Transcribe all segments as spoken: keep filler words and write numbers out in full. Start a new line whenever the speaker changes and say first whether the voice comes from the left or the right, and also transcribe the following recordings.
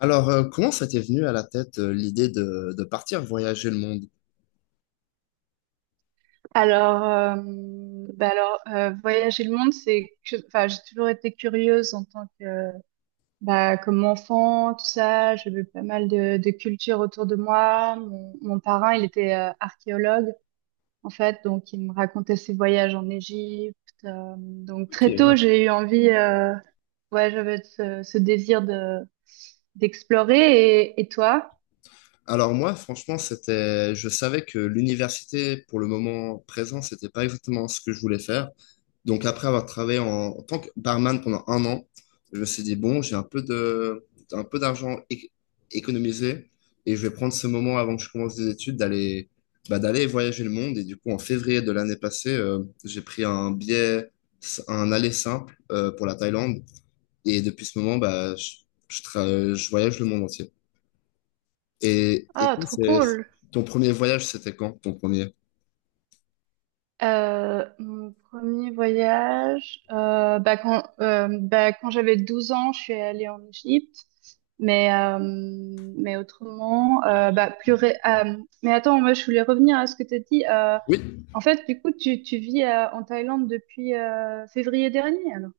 left: Alors, euh, comment ça t'est venu à la tête euh, l'idée de, de partir voyager le monde?
right: Alors, euh, bah alors euh, voyager le monde, c'est que, enfin, j'ai toujours été curieuse en tant que, bah, comme enfant, tout ça. J'ai vu pas mal de, de cultures autour de moi. Mon, mon parrain, il était euh, archéologue, en fait, donc il me racontait ses voyages en Égypte. euh, donc très tôt, j'ai eu envie, euh, ouais, j'avais ce, ce désir de d'explorer. Et, et toi?
left: Alors moi, franchement, c'était, je savais que l'université, pour le moment présent, c'était pas exactement ce que je voulais faire. Donc après avoir travaillé en, en tant que barman pendant un an, je me suis dit, bon, j'ai un peu de, un peu d'argent é- économisé et je vais prendre ce moment avant que je commence des études d'aller, bah, d'aller voyager le monde. Et du coup, en février de l'année passée, euh, j'ai pris un billet, un aller simple euh, pour la Thaïlande. Et depuis ce moment, bah, je, je, tra- je voyage le monde entier. Et, et
right: Ah,
left: toi,
right: trop
left: c'est-
right: cool.
left: ton premier voyage, c'était quand, ton premier?
right: Euh, mon premier voyage, euh, bah quand, euh, bah quand j'avais douze ans, je suis allée en Égypte. Mais, euh, mais autrement, euh, bah plus ré- euh, mais attends, moi je voulais revenir à ce que tu as dit. Euh,
left: Oui,
right: en fait, du coup, tu, tu vis euh, en Thaïlande depuis euh, février dernier, alors,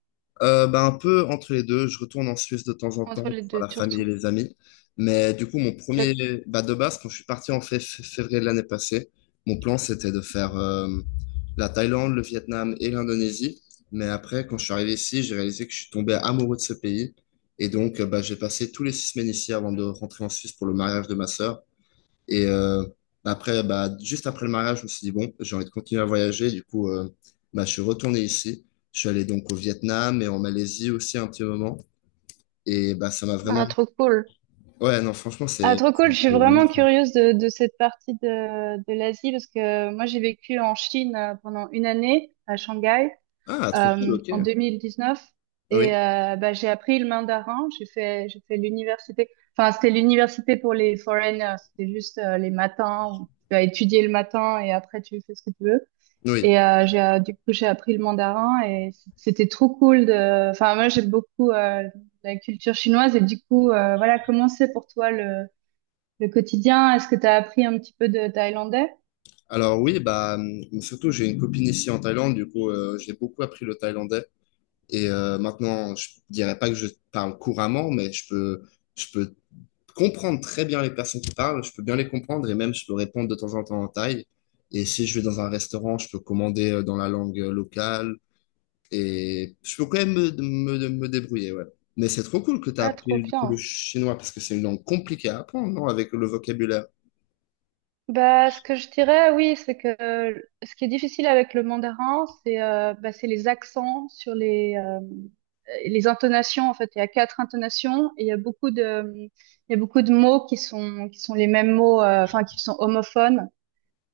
left: euh, bah, un peu entre les deux. Je retourne en Suisse de temps en temps
right: entre
left: pour
right: les
left: voir
right: deux
left: la
right: tours.
left: famille et les amis. Mais du coup, mon premier, bah, de base, quand je suis parti en fé- fé- février de l'année passée, mon plan, c'était de faire euh, la Thaïlande, le Vietnam et l'Indonésie. Mais après, quand je suis arrivé ici, j'ai réalisé que je suis tombé amoureux de ce pays. Et donc, euh, bah, j'ai passé tous les six semaines ici avant de rentrer en Suisse pour le mariage de ma sœur. Et euh, après, bah, juste après le mariage, je me suis dit, bon, j'ai envie de continuer à voyager. Du coup, euh, bah, je suis retourné ici. Je suis allé donc au Vietnam et en Malaisie aussi un petit moment. Et bah, ça m'a vraiment...
right: Ah, trop cool.
left: Ouais, non, franchement,
right: Ah,
left: c'est...
right: trop
left: c'est
right: cool. Je suis vraiment
left: magnifique.
right: curieuse de, de cette partie de, de l'Asie parce que moi, j'ai vécu en Chine euh, pendant une année à Shanghai.
left: Ah, trop cool,
right: euh, en
left: ok.
right: deux mille dix-neuf
left: Oui,
right: et euh, bah, j'ai appris le mandarin. J'ai fait j'ai fait l'université. Enfin, c'était l'université pour les foreigners. C'était juste euh, les matins où tu vas étudier le matin et après tu fais ce que tu veux.
left: oui.
right: Et euh, j'ai euh, du coup j'ai appris le mandarin et c- c'était trop cool de. Enfin, moi j'aime beaucoup euh, la culture chinoise et du coup euh, voilà comment c'est pour toi le le quotidien? Est-ce que tu as appris un petit peu de thaïlandais?
left: Alors oui, bah, hum, surtout, j'ai une copine ici en Thaïlande. Du coup, euh, j'ai beaucoup appris le thaïlandais. Et euh, maintenant, je dirais pas que je parle couramment, mais je peux... Je peux comprendre très bien les personnes qui parlent, je peux bien les comprendre et même je peux répondre de temps en temps en thaï. Et si je vais dans un restaurant, je peux commander euh, dans la langue euh, locale et je peux quand même me, me, me débrouiller, ouais. Mais c'est trop cool que tu as
right: Ah, trop
left: appris du coup le
right: bien.
left: chinois parce que c'est une langue compliquée à apprendre, non, avec le vocabulaire.
right: Bah, ce que je dirais, oui, c'est que euh, ce qui est difficile avec le mandarin, c'est euh, bah, c'est les accents sur les euh, les intonations. En fait, il y a quatre intonations et il y a beaucoup de il y a beaucoup de mots qui sont qui sont les mêmes mots, euh, enfin qui sont homophones.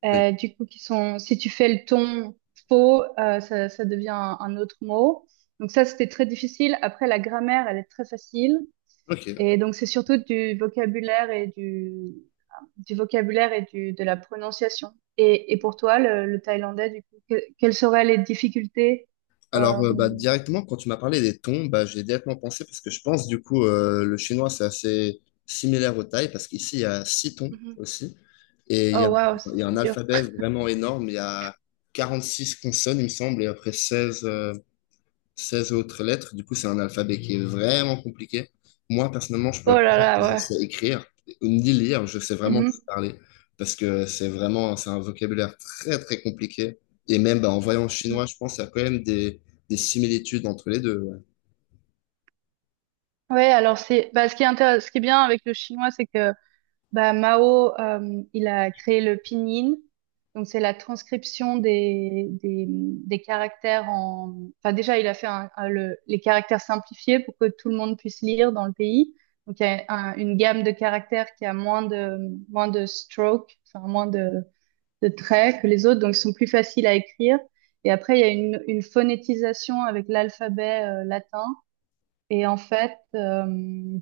left: Oui.
right: Euh, du coup, qui sont si tu fais le ton faux, euh, ça ça devient un, un autre mot. Donc ça, c'était très difficile. Après, la grammaire, elle est très facile.
left: Ok.
right: Et donc, c'est surtout du vocabulaire et du, du vocabulaire et du, de la prononciation. Et, et pour toi, le, le thaïlandais, du coup, que- quelles seraient les difficultés?
left: Alors,
right: Euh,
left: euh, bah, directement, quand tu m'as parlé des tons, bah, j'ai directement pensé, parce que je pense, du coup, euh, le chinois, c'est assez similaire au thaï, parce qu'ici, il y a six tons
right: mhm.
left: aussi, et il y a,
right: Oh, waouh, ça
left: il y a
right: c'est
left: un
right: dur.
left: alphabet vraiment énorme, il y a quarante-six consonnes, il me semble, et après seize seize autres lettres. Du coup, c'est un alphabet qui est vraiment compliqué. Moi, personnellement, je pourrais
right: Oh
left: pas
right: là
left: dire que
right: là,
left: je
right: ouais.
left: sais écrire ni lire. Je sais vraiment
right: Mhm,
left: juste parler parce que c'est vraiment c'est un vocabulaire très très compliqué. Et même bah, en voyant le
right: mhm.
left: chinois, je pense qu'il y a quand même des, des similitudes entre les deux. Ouais.
right: Ouais, alors c'est, bah, ce qui est intéress- ce qui est bien avec le chinois, c'est que Bah, Mao, euh, il a créé le pinyin. Donc, c'est la transcription des, des, des caractères en... Enfin, déjà, il a fait un- un- le- les caractères simplifiés pour que tout le monde puisse lire dans le pays. Donc, il y a un- une gamme de caractères qui a moins de, moins de strokes, enfin, moins de, de traits que les autres. Donc, ils sont plus faciles à écrire. Et après, il y a une, une phonétisation avec l'alphabet, euh, latin. Et en fait, euh,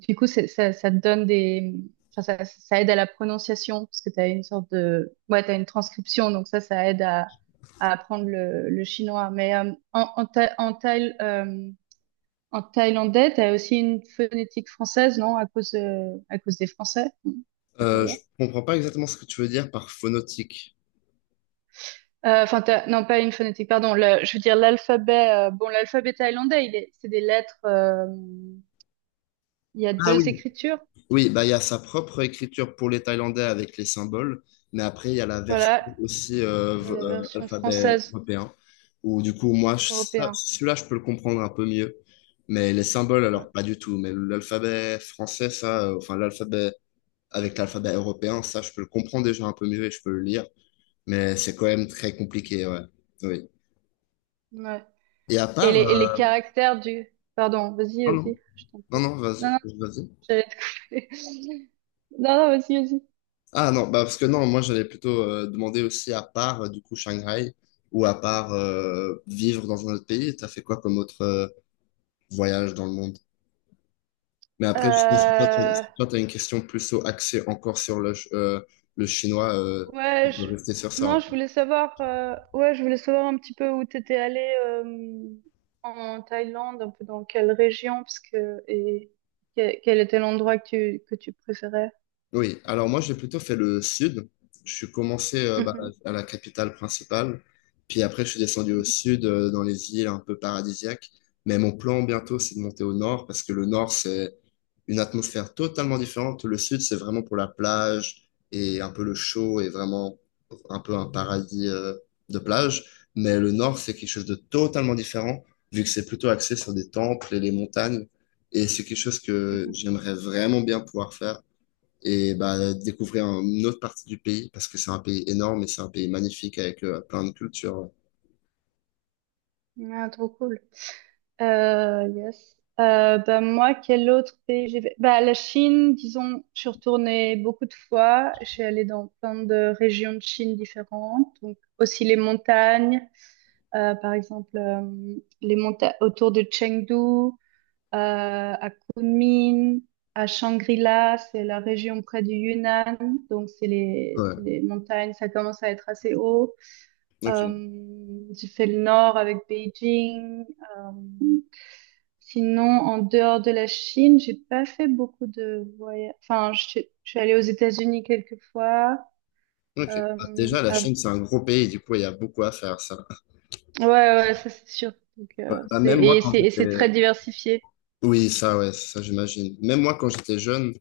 right: du coup, c'est- ça, ça te donne des... Enfin, ça, ça aide à la prononciation, parce que tu as une sorte de... Ouais, tu une transcription, donc ça, ça aide à, à apprendre le, le chinois. Mais euh, en, en, Tha- en, Thaï- euh, en thaïlandais, tu as aussi une phonétique française, non? À cause, de- à cause des Français. Non, c'était
left: Euh, je
right: là-bas.
left: comprends pas exactement ce que tu veux dire par phonotique.
right: Euh, Enfin, t'as- non, pas une phonétique, pardon. le- je veux dire l'alphabet. euh, bon, l'alphabet thaïlandais, il est, c'est des lettres. euh, il y a
left: Ah oui.
right: deux écritures.
left: Oui, bah, il y a sa propre écriture pour les Thaïlandais avec les symboles, mais après, il y a la version
right: Voilà.
left: aussi euh,
right: Il y a
left: v-
right: la
left: euh,
right: version
left: alphabet
right: française.
left: européen, où du coup, moi, je- ça-
right: Européen.
left: celui-là, je peux le comprendre un peu mieux, mais les symboles,
right: Ouais.
left: alors pas du tout, mais l'alphabet français, ça, euh, enfin, l'alphabet avec l'alphabet européen, ça, je peux le comprendre déjà un peu mieux et je peux le lire, mais c'est quand même très compliqué, ouais. Oui.
right: Ouais.
left: Et à
right: Et
left: part,
right: les, et
left: euh,
right: les caractères du... Pardon, vas-y,
left: non, non,
right: vas-y, je t'en
left: non,
right: prie.
left: non,
right: Non, non,
left: vas-y, vas-y.
right: j'allais te couper. Non, non, vas-y, vas-y.
left: Ah non, bah parce que non, moi j'allais plutôt euh, demander aussi à part euh, du coup Shanghai ou à part euh, vivre dans un autre pays, t'as fait quoi comme autre euh, voyage dans le monde? Mais après, je pense que toi, t'as
right: Euh,
left: toi, t'as une question plus au- axée encore sur le, ch- euh, le chinois, euh, on
right: Ouais,
left: peut
right: je...
left: rester sur ça.
right: Non,
left: Hein.
right: je voulais savoir... euh, ouais, je voulais savoir un petit peu où t'étais allé euh, en Thaïlande, un peu dans quelle région, parce que... Et que- quel était l'endroit que tu, que tu préférais.
left: Oui, alors moi j'ai plutôt fait le sud. Je suis commencé euh, bah,
right: Mhm,
left: à la capitale principale, puis après je suis descendu au sud euh, dans les îles un peu paradisiaques. Mais mon plan bientôt c'est de monter au nord parce que le nord c'est une atmosphère totalement différente. Le sud c'est vraiment pour la plage et un peu le chaud et vraiment un peu un paradis euh, de plage. Mais le nord c'est quelque chose de totalement différent vu que c'est plutôt axé sur des temples et les montagnes. Et c'est quelque chose que
right: mhm.
left: j'aimerais vraiment bien pouvoir faire et bah, découvrir une autre partie du pays parce que c'est un pays énorme et c'est un pays magnifique avec euh, plein de cultures.
right: Ah, trop cool. Euh, yes. Euh, bah, moi, quel autre pays j'ai fait? Bah, la Chine, disons, je suis retournée beaucoup de fois. Je suis allée dans plein de régions de Chine différentes. Donc, aussi les montagnes, euh, par exemple, euh, les montagnes autour de Chengdu, euh, à Kunming, à Shangri-La, c'est la région près du Yunnan. Donc, c'est les,
left: Ouais,
right: c'est les montagnes, ça commence à être assez haut.
left: ok,
right: Euh, j'ai fait le nord avec Beijing. Euh, sinon, en dehors de la Chine, j'ai pas fait beaucoup de voyages. Enfin, je suis je suis allée aux États-Unis quelques fois.
left: ok. Bah,
right: Euh,
left: déjà, la
right: ah,
left: Chine, c'est un gros pays, du coup, il y a beaucoup à faire, ça.
right: ouais, ouais, ouais, ça c'est sûr. Donc,
left: Ouais,
right: euh,
left: bah,
right: c'est,
left: même moi,
right: et
left: quand
right: c'est, et c'est
left: j'étais...
right: très diversifié.
left: Oui, ça, ouais, ça, j'imagine. Même moi, quand j'étais jeune,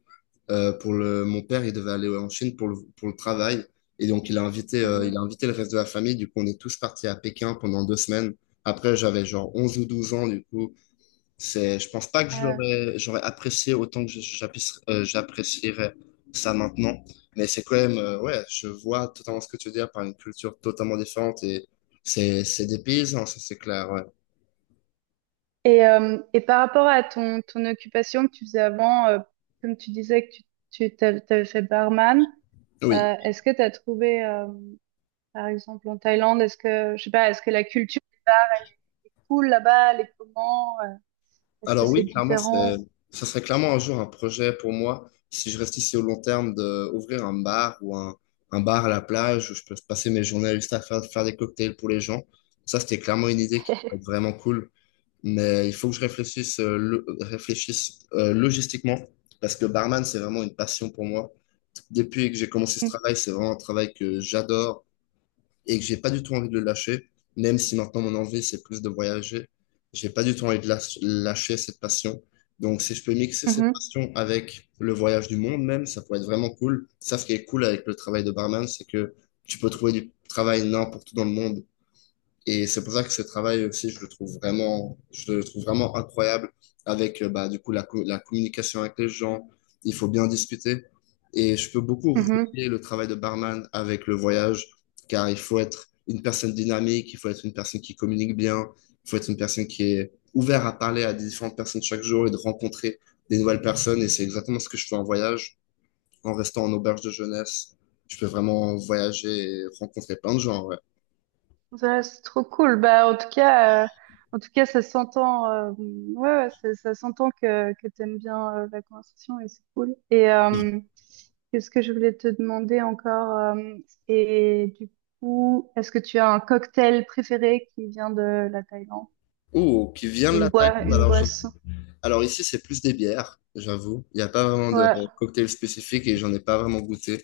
left: euh, pour le... Mon père, il devait aller en Chine pour le, pour le travail. Et donc, il a invité, euh,
right: Mhm.
left: il a invité le reste de la famille. Du coup, on est tous partis à Pékin pendant deux semaines. Après, j'avais genre onze ou douze ans, du coup. C'est, je pense pas que
right: Euh,
left: j'aurais, j'aurais apprécié autant que je- j'apprécie- euh, j'apprécierais ça maintenant. Mais c'est quand même, euh, ouais, je vois totalement ce que tu veux dire par une culture totalement différente et c'est, c'est des paysans, ça c'est clair, ouais.
right: et, euh, et par rapport à ton, ton occupation que tu faisais avant, euh, comme tu disais que tu, tu t'avais, t'avais fait barman,
left: Oui.
right: euh, est-ce que tu as trouvé euh, Par exemple, en Thaïlande, est-ce que, je sais pas, est-ce que la culture est cool là-bas? Les comment? Euh, Est-ce que
left: Alors
right: c'est
left: oui, clairement, c'est,
right: différent?
left: ça serait clairement un jour un projet pour moi, si je reste ici au long terme, de ouvrir un bar ou un, un bar à la plage où je peux passer mes journées juste à faire, faire des cocktails pour les gens. Ça, c'était clairement une idée qui pourrait être vraiment cool. Mais il faut que je réfléchisse, euh, le- réfléchisse euh, logistiquement, parce que barman, c'est vraiment une passion pour moi. Depuis que j'ai commencé ce travail, c'est vraiment un travail que j'adore et que j'ai pas du tout envie de le lâcher. Même si maintenant mon envie, c'est plus de voyager, j'ai pas du tout envie de lâ- lâcher cette passion. Donc, si je peux mixer cette
right: Mhm,
left: passion avec le voyage du monde même, ça pourrait être vraiment cool. Ça, ce qui est cool avec le travail de barman, c'est que tu peux trouver du travail n'importe où dans le monde. Et c'est pour ça que ce travail aussi, je le trouve vraiment, je le trouve vraiment incroyable avec, euh, bah, du coup, la, co- la communication avec les gens. Il faut bien discuter. Et je peux beaucoup
right: mhm. Mhm.
left: relier le travail de barman avec le voyage, car il faut être une personne dynamique, il faut être une personne qui communique bien, il faut être une personne qui est ouverte à parler à des différentes personnes chaque jour et de rencontrer des nouvelles personnes. Et c'est exactement ce que je fais en voyage, en restant en auberge de jeunesse. Je peux vraiment voyager et rencontrer plein de gens, ouais.
right: Ça, c'est trop cool. Bah, en tout cas, euh, en tout cas, ça s'entend. euh, ouais, ouais, ça, ça s'entend que que t'aimes bien euh, la conversation et c'est cool. Et euh, qu'est-ce que je voulais te demander encore? euh, et du coup, est-ce que tu as un cocktail préféré qui vient de la Thaïlande?
left: Oh, qui vient de la
right: Une boisson,
left: Thaïlande,
right: une
left: alors je...
right: boisson.
left: Alors ici, c'est plus des bières, j'avoue. Il n'y a pas vraiment de
right: Ouais.
left: cocktail spécifique et j'en ai pas vraiment goûté,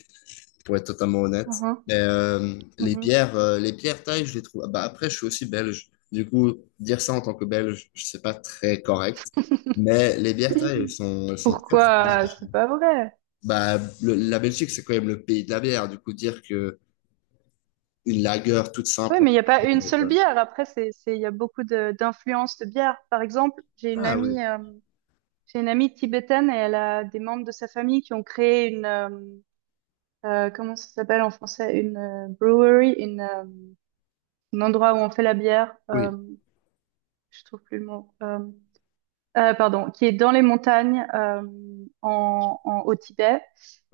left: pour être totalement honnête.
right: Mhm,
left: Mais euh, les
right: mhm.
left: bières, euh, les bières thaï, je les trouve. Bah, après, je suis aussi belge. Du coup, dire ça en tant que belge, je sais pas très correct. Mais les bières thaï, elles sont, elles sont très très
right: Pourquoi?
left: bonnes.
right: C'est pas vrai.
left: Bah, le- la Belgique, c'est quand même le pays de la bière. Du coup, dire que une lager toute
right: Oui,
left: simple.
right: mais il n'y a pas une seule bière. Après, c'est, c'est, il y a beaucoup de, d'influences de bière. Par exemple, j'ai une
left: Ah oui,
right: amie, euh, j'ai une amie tibétaine et elle a des membres de sa famille qui ont créé une, euh, euh, comment ça s'appelle en français? Une euh, brewery, une, euh, un endroit où on fait la bière. Euh,
left: oui,
right: je trouve plus le mot. Euh, Euh, pardon, qui est dans les montagnes euh, en, en- au Tibet.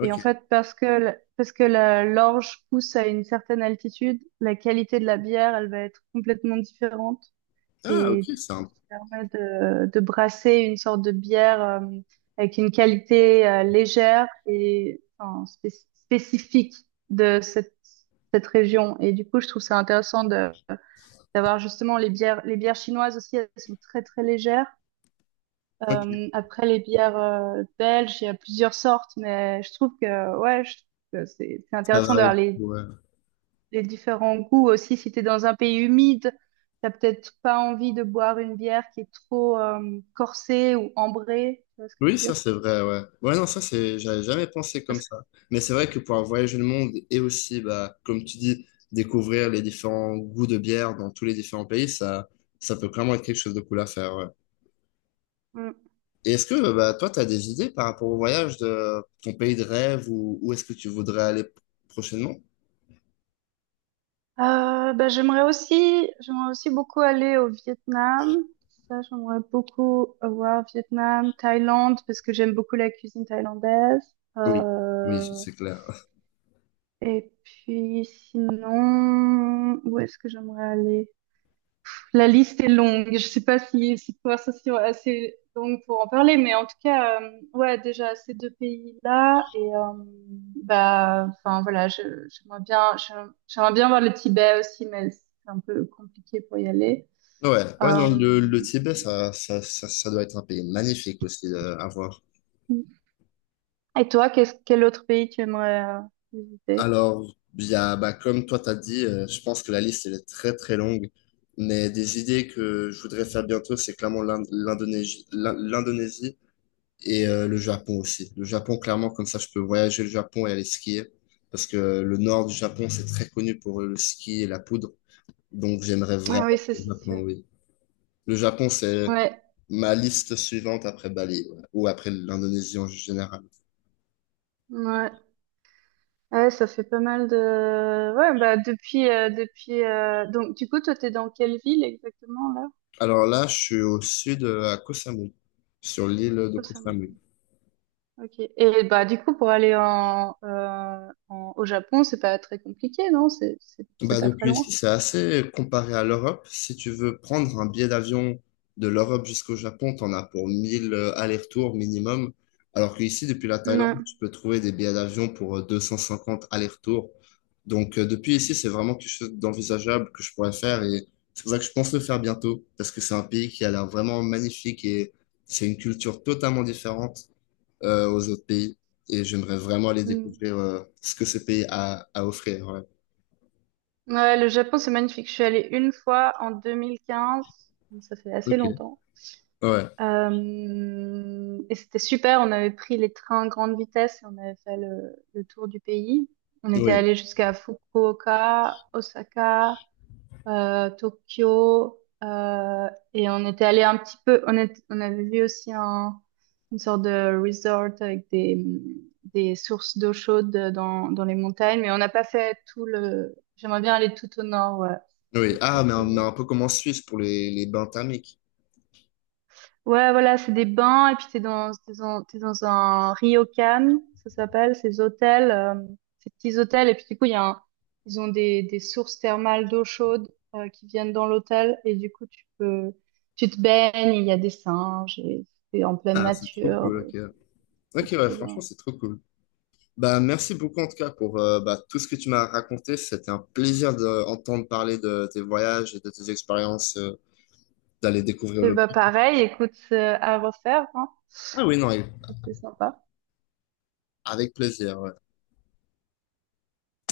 right: Et en fait, parce que, l- parce que la- l'orge pousse à une certaine altitude, la qualité de la bière, elle va être complètement différente.
left: Ah ok,
right: Et du coup,
left: simple.
right: ça permet de, de brasser une sorte de bière euh, avec une qualité euh, légère et enfin, spéc- spécifique de cette, cette région. Et du coup, je trouve ça intéressant de, d'avoir justement les bières, les bières chinoises aussi, elles sont très très légères.
left: Ok,
right: Euh, après, les bières euh, belges, il y a plusieurs sortes, mais je trouve que, ouais, je trouve que c'est c'est
left: ça
right: intéressant
left: varie
right: d'avoir les,
left: beaucoup. Ouais.
right: les différents goûts aussi. Si t'es dans un pays humide, t'as peut-être pas envie de boire une bière qui est trop euh, corsée ou ambrée. Tu vois ce que
left: Oui,
right: je veux
left: ça
right: dire?
left: c'est vrai, ouais. Ouais, non, ça c'est, j'avais jamais pensé comme
right: Parce que-
left: ça. Mais c'est vrai que pouvoir voyager le monde et aussi, bah, comme tu dis, découvrir les différents goûts de bière dans tous les différents pays, ça, ça peut clairement être quelque chose de cool à faire, ouais.
right: Mm.
left: Et est-ce que, bah, toi, t'as des idées par rapport au voyage de ton pays de rêve ou où est-ce que tu voudrais aller prochainement?
right: Euh, ben, j'aimerais aussi, j'aimerais aussi beaucoup aller au Vietnam. Ça, j'aimerais beaucoup voir Vietnam, Thaïlande, parce que j'aime beaucoup la cuisine thaïlandaise.
left: Oui, oui,
right: Euh,
left: c'est clair.
right: Et puis sinon, où est-ce que j'aimerais aller? La liste est longue. Je sais pas si cette conversation est assez longue pour en parler, mais en tout cas, euh, ouais, déjà ces deux pays-là et euh, bah, enfin voilà, je- j'aimerais bien, j'aimerais j'aimerais bien voir le Tibet aussi, mais c'est un peu compliqué pour y aller.
left: Ouais, ouais, non,
right: Euh,
left: le, le Tibet, ça, ça, ça, ça doit être un pays magnifique aussi euh, à voir.
right: et toi, qu'est-ce, quel autre pays tu aimerais euh, visiter?
left: Alors, il y a, bah, comme toi t'as dit, euh, je pense que la liste elle est très très longue, mais des idées que je voudrais faire bientôt, c'est clairement l'Ind- l'Indonésie, l'In- l'Indonésie et euh, le Japon aussi. Le Japon, clairement, comme ça, je peux voyager le Japon et aller skier, parce que le nord du Japon, c'est très connu pour le ski et la poudre, donc j'aimerais
right: Ah
left: vraiment
right: oui, ça
left: le
right: c'est
left: Japon,
right: sûr.
left: oui. Le Japon, c'est
right: Ouais,
left: ma liste suivante après Bali, ouais, ou après l'Indonésie en général.
right: ouais. Ouais, ça fait pas mal de... Ouais, bah depuis... euh, depuis euh, Donc, du coup, toi, t'es dans quelle ville exactement, là?
left: Alors là, je suis au sud, euh, à Koh Samui, sur l'île de Koh
right: Récemment.
left: Samui.
right: Ok. Et bah, du coup, pour aller en, euh, en- au Japon, c'est pas très compliqué, non? C'est c'est- c'est
left: Bah
right: pas très
left: depuis ici,
right: loin.
left: c'est assez comparé à l'Europe. Si tu veux prendre un billet d'avion de l'Europe jusqu'au Japon, t'en as pour mille euh, allers-retours minimum. Alors qu'ici, depuis la Thaïlande,
right: Ouais.
left: tu peux trouver des billets d'avion pour euh, deux cent cinquante allers-retours. Donc euh, depuis ici, c'est vraiment quelque chose d'envisageable que je pourrais faire et c'est pour ça que je pense le faire bientôt parce que c'est un pays qui a l'air vraiment magnifique et c'est une culture totalement différente euh, aux autres pays et j'aimerais vraiment aller
right: Mm.
left: découvrir euh, ce que ce pays a à offrir. Ouais.
right: Ouais, le Japon, c'est magnifique. Je suis allée une fois en deux mille quinze, donc ça fait assez
left: Ok.
right: longtemps.
left: Ouais.
right: Euh, et c'était super, on avait pris les trains à grande vitesse et on avait fait le, le tour du pays. On était
left: Oui,
right: allé jusqu'à Fukuoka, Osaka, euh, Tokyo, euh, et on était allé un petit peu, on, est- on avait vu aussi un, une sorte de resort avec des, des sources d'eau chaude dans, dans les montagnes, mais on n'a pas fait tout le... J'aimerais bien aller tout au nord, ouais.
left: oui.
right: Ce serait
left: Ah, mais on a
right: cool.
left: un peu comme en Suisse pour les, les bains thermiques.
right: Ouais, voilà, c'est des bains et puis t'es dans, t'es dans, t'es dans un ryokan, ça s'appelle, ces hôtels, euh, ces petits hôtels. Et puis du coup, il y a un- ils ont des, des sources thermales d'eau chaude euh, qui viennent dans l'hôtel et du coup, tu peux, tu te baignes, il y a des singes et c'est en pleine
left: Ah, c'est trop
right: nature
left: cool,
right: et
left: ok.
right: c'est
left: Ok,
right: beaucoup.
left: ouais,
right: euh.
left: franchement, c'est trop cool. Bah, merci beaucoup en tout cas pour euh, bah, tout ce que tu m'as raconté. C'était un plaisir d'entendre parler de tes voyages et de tes expériences, euh, d'aller découvrir
right: Et
left: le...
right: bah pareil, écoute, euh, à refaire, hein,
left: Ah oui, non,
right: c'est sympa.
left: avec plaisir. Ouais.